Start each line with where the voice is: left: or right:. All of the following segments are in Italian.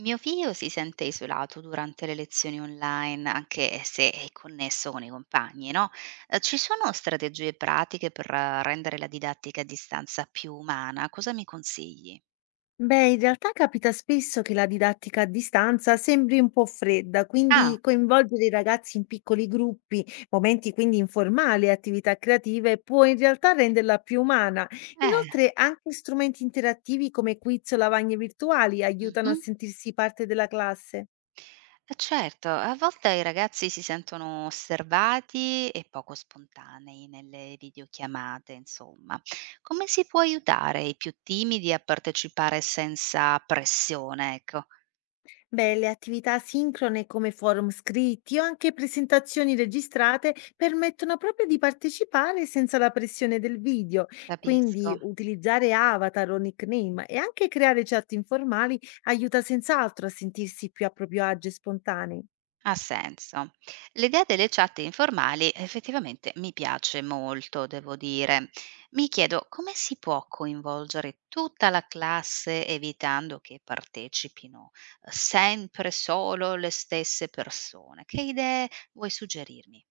right: Mio figlio si sente isolato durante le lezioni online, anche se è connesso con i compagni, no? Ci sono strategie pratiche per rendere la didattica a distanza più umana? Cosa mi consigli?
left: Beh, in realtà capita spesso che la didattica a distanza sembri un po' fredda, quindi
right: Ah,
left: coinvolgere i ragazzi in piccoli gruppi, momenti quindi informali e attività creative può in realtà renderla più umana.
right: eh,
left: Inoltre, anche strumenti interattivi come quiz o lavagne virtuali aiutano a
right: mhm.
left: sentirsi parte della classe.
right: Certo, a volte i ragazzi si sentono osservati e poco spontanei nelle videochiamate, insomma. Come si può aiutare i più timidi a partecipare senza pressione? Ecco,
left: Beh, le attività sincrone come forum scritti o anche presentazioni registrate permettono proprio di partecipare senza la pressione del video, quindi
right: capisco.
left: utilizzare avatar o nickname e anche creare chat informali aiuta senz'altro a sentirsi più a proprio agio e spontanei.
right: Ha senso. L'idea delle chat informali effettivamente mi piace molto, devo dire. Mi chiedo come si può coinvolgere tutta la classe evitando che partecipino sempre solo le stesse persone. Che idee vuoi suggerirmi?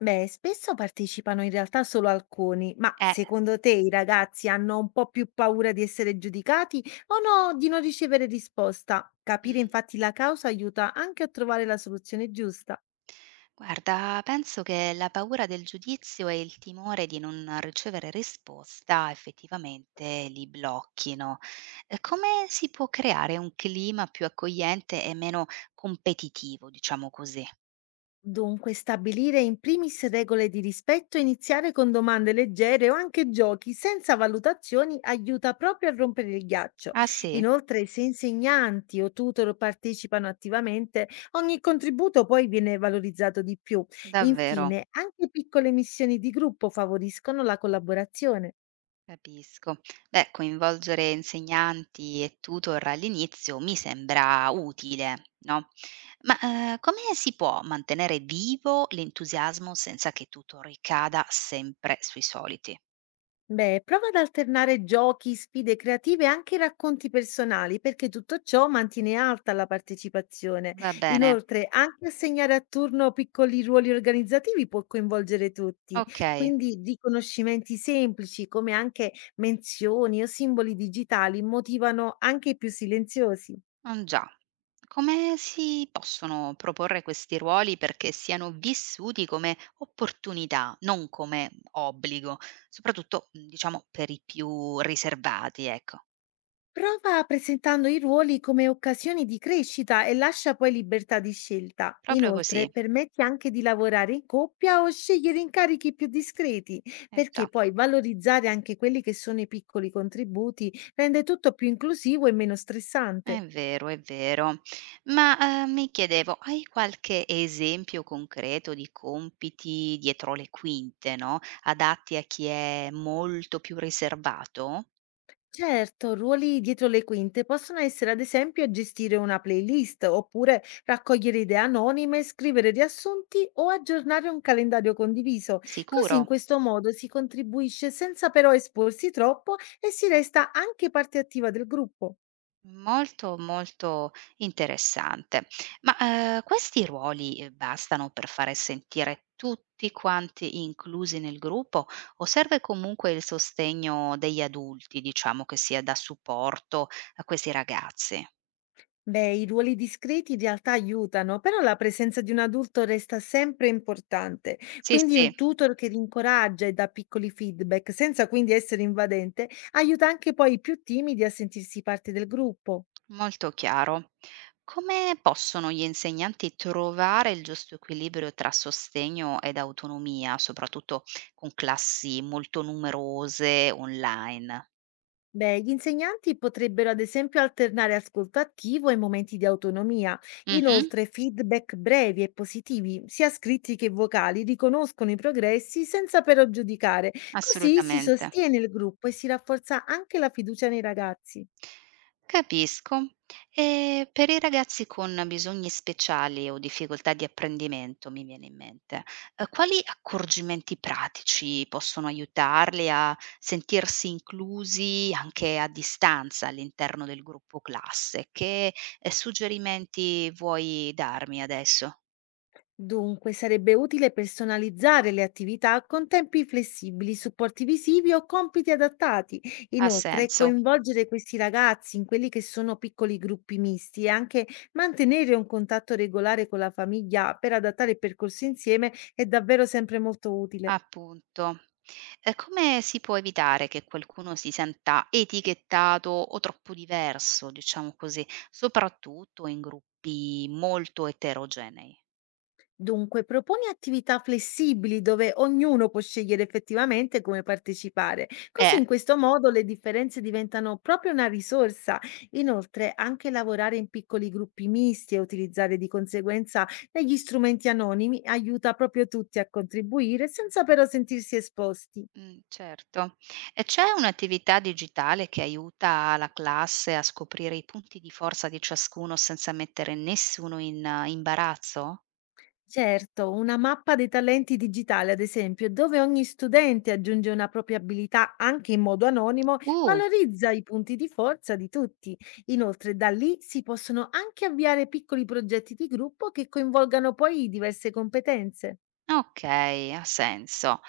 left: Beh, spesso partecipano in realtà solo alcuni, ma
right: Eh.
left: secondo te i ragazzi hanno un po' più paura di essere giudicati o no, di non ricevere risposta? Capire
right: Mm.
left: infatti la causa aiuta anche a trovare la soluzione giusta.
right: Guarda, penso che la paura del giudizio e il timore di non ricevere risposta effettivamente li blocchino. Come si può creare un clima più accogliente e meno competitivo, diciamo così?
left: Dunque, stabilire in primis regole di rispetto e iniziare con domande leggere o anche giochi senza valutazioni aiuta proprio a rompere il ghiaccio.
right: Ah sì,
left: Inoltre, se insegnanti o tutor partecipano attivamente, ogni contributo poi viene valorizzato di più.
right: davvero,
left: Infine, anche piccole missioni di gruppo favoriscono la collaborazione.
right: capisco. Beh, coinvolgere insegnanti e tutor all'inizio mi sembra utile, no? Ma come si può mantenere vivo l'entusiasmo senza che tutto ricada sempre sui soliti?
left: Beh, prova ad alternare giochi, sfide creative e anche racconti personali, perché tutto ciò mantiene alta la partecipazione.
right: Va bene,
left: Inoltre, anche assegnare a turno piccoli ruoli organizzativi può coinvolgere tutti,
right: okay.
left: quindi riconoscimenti semplici come anche menzioni o simboli digitali motivano anche i più silenziosi.
right: Ah già. Come si possono proporre questi ruoli perché siano vissuti come opportunità, non come obbligo, soprattutto, diciamo per i più riservati, ecco.
left: Prova presentando i ruoli come occasioni di crescita e lascia poi libertà di scelta.
right: Proprio così.
left: Inoltre, permetti anche di lavorare in coppia o scegliere incarichi più discreti,
right: Eh
left: perché
right: già,
left: poi valorizzare anche quelli che sono i piccoli contributi rende tutto più inclusivo e meno stressante.
right: è vero, è vero. Ma, mi chiedevo, hai qualche esempio concreto di compiti dietro le quinte, no, adatti a chi è molto più riservato?
left: Certo, ruoli dietro le quinte possono essere ad esempio gestire una playlist oppure raccogliere idee anonime, scrivere riassunti o aggiornare un calendario condiviso. Così
right: Sicuro.
left: in questo modo si contribuisce senza però esporsi troppo e si resta anche parte attiva del gruppo.
right: Molto, molto interessante. Ma, questi ruoli, bastano per fare sentire tutti quanti inclusi nel gruppo o serve comunque il sostegno degli adulti, diciamo, che sia da supporto a questi ragazzi?
left: Beh, i ruoli discreti in realtà aiutano, però la presenza di un adulto resta sempre importante.
right: Sì,
left: Quindi
right: sì,
left: un tutor che rincoraggia e dà piccoli feedback, senza quindi essere invadente, aiuta anche poi i più timidi a sentirsi parte del gruppo.
right: molto chiaro. Come possono gli insegnanti trovare il giusto equilibrio tra sostegno ed autonomia, soprattutto con classi molto numerose online?
left: Beh, gli insegnanti potrebbero ad esempio alternare ascolto attivo e momenti di autonomia.
right: Mh-mh.
left: Inoltre, feedback brevi e positivi, sia scritti che vocali, riconoscono i progressi senza però giudicare. Così si
right: Assolutamente.
left: sostiene il gruppo e si rafforza anche la fiducia nei ragazzi.
right: Capisco. E per i ragazzi con bisogni speciali o difficoltà di apprendimento, mi viene in mente, quali accorgimenti pratici possono aiutarli a sentirsi inclusi anche a distanza all'interno del gruppo classe? Che suggerimenti vuoi darmi adesso?
left: Dunque, sarebbe utile personalizzare le attività con tempi flessibili, supporti visivi o compiti adattati.
right: Ha
left: Inoltre,
right: senso?
left: coinvolgere questi ragazzi in quelli che sono piccoli gruppi misti e anche mantenere un contatto regolare con la famiglia per adattare il percorso insieme è davvero sempre molto utile.
right: Appunto. E come si può evitare che qualcuno si senta etichettato o troppo diverso, diciamo così, soprattutto in gruppi molto eterogenei?
left: Dunque, proponi attività flessibili dove ognuno può scegliere effettivamente come partecipare. Così
right: Eh,
left: in questo modo le differenze diventano proprio una risorsa. Inoltre, anche lavorare in piccoli gruppi misti e utilizzare di conseguenza degli strumenti anonimi aiuta proprio tutti a contribuire senza però sentirsi esposti.
right: certo. E c'è un'attività digitale che aiuta la classe a scoprire i punti di forza di ciascuno senza mettere nessuno in imbarazzo?
left: Certo, una mappa dei talenti digitali, ad esempio, dove ogni studente aggiunge una propria abilità anche in modo anonimo,
right: Uh.
left: valorizza i punti di forza di tutti. Inoltre, da lì si possono anche avviare piccoli progetti di gruppo che coinvolgano poi diverse competenze.
right: Okay, ha senso.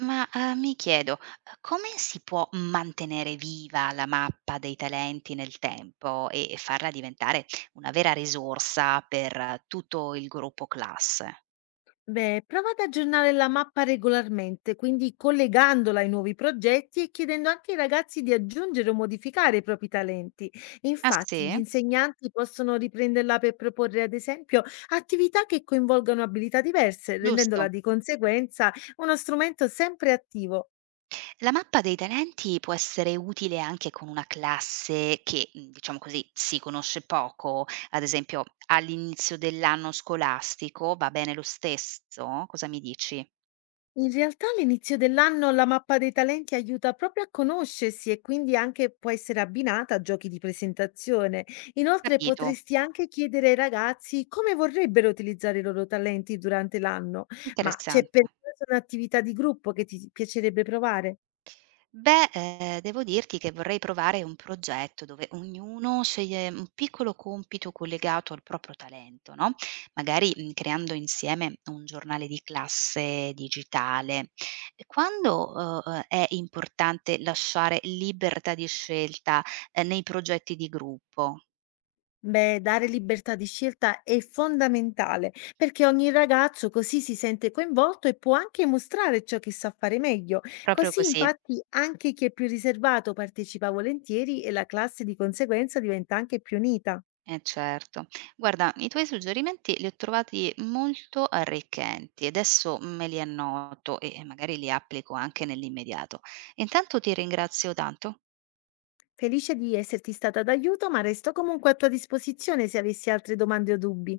right: Ma, mi chiedo, come si può mantenere viva la mappa dei talenti nel tempo e farla diventare una vera risorsa per tutto il gruppo classe?
left: Beh, prova ad aggiornare la mappa regolarmente, quindi collegandola ai nuovi progetti e chiedendo anche ai ragazzi di aggiungere o modificare i propri talenti.
right: Ah
left: Infatti, gli
right: sì?
left: insegnanti possono riprenderla per proporre, ad esempio, attività che coinvolgano abilità diverse, rendendola
right: Giusto.
left: di conseguenza uno strumento sempre attivo.
right: La mappa dei talenti può essere utile anche con una classe che, diciamo così, si conosce poco? Ad esempio all'inizio dell'anno scolastico va bene lo stesso? Cosa mi dici?
left: In realtà all'inizio dell'anno la mappa dei talenti aiuta proprio a conoscersi e quindi anche può essere abbinata a giochi di presentazione. Inoltre
right: Capito,
left: potresti anche chiedere ai ragazzi come vorrebbero utilizzare i loro talenti durante l'anno, ma c'è
right: interessante.
left: per caso un'attività di gruppo che ti piacerebbe provare?
right: Beh, devo dirti che vorrei provare un progetto dove ognuno sceglie un piccolo compito collegato al proprio talento, no, magari, creando insieme un giornale di classe digitale. E quando, è importante lasciare libertà di scelta, nei progetti di gruppo?
left: Beh, dare libertà di scelta è fondamentale perché ogni ragazzo così si sente coinvolto e può anche mostrare ciò che sa fare meglio.
right: Proprio
left: Così,
right: così.
left: infatti, anche chi è più riservato partecipa volentieri e la classe di conseguenza diventa anche più unita.
right: Eh certo. Guarda, i tuoi suggerimenti li ho trovati molto arricchenti e adesso me li annoto e magari li applico anche nell'immediato. Intanto ti ringrazio tanto.
left: Felice di esserti stata d'aiuto, ma resto comunque a tua disposizione se avessi altre domande o dubbi.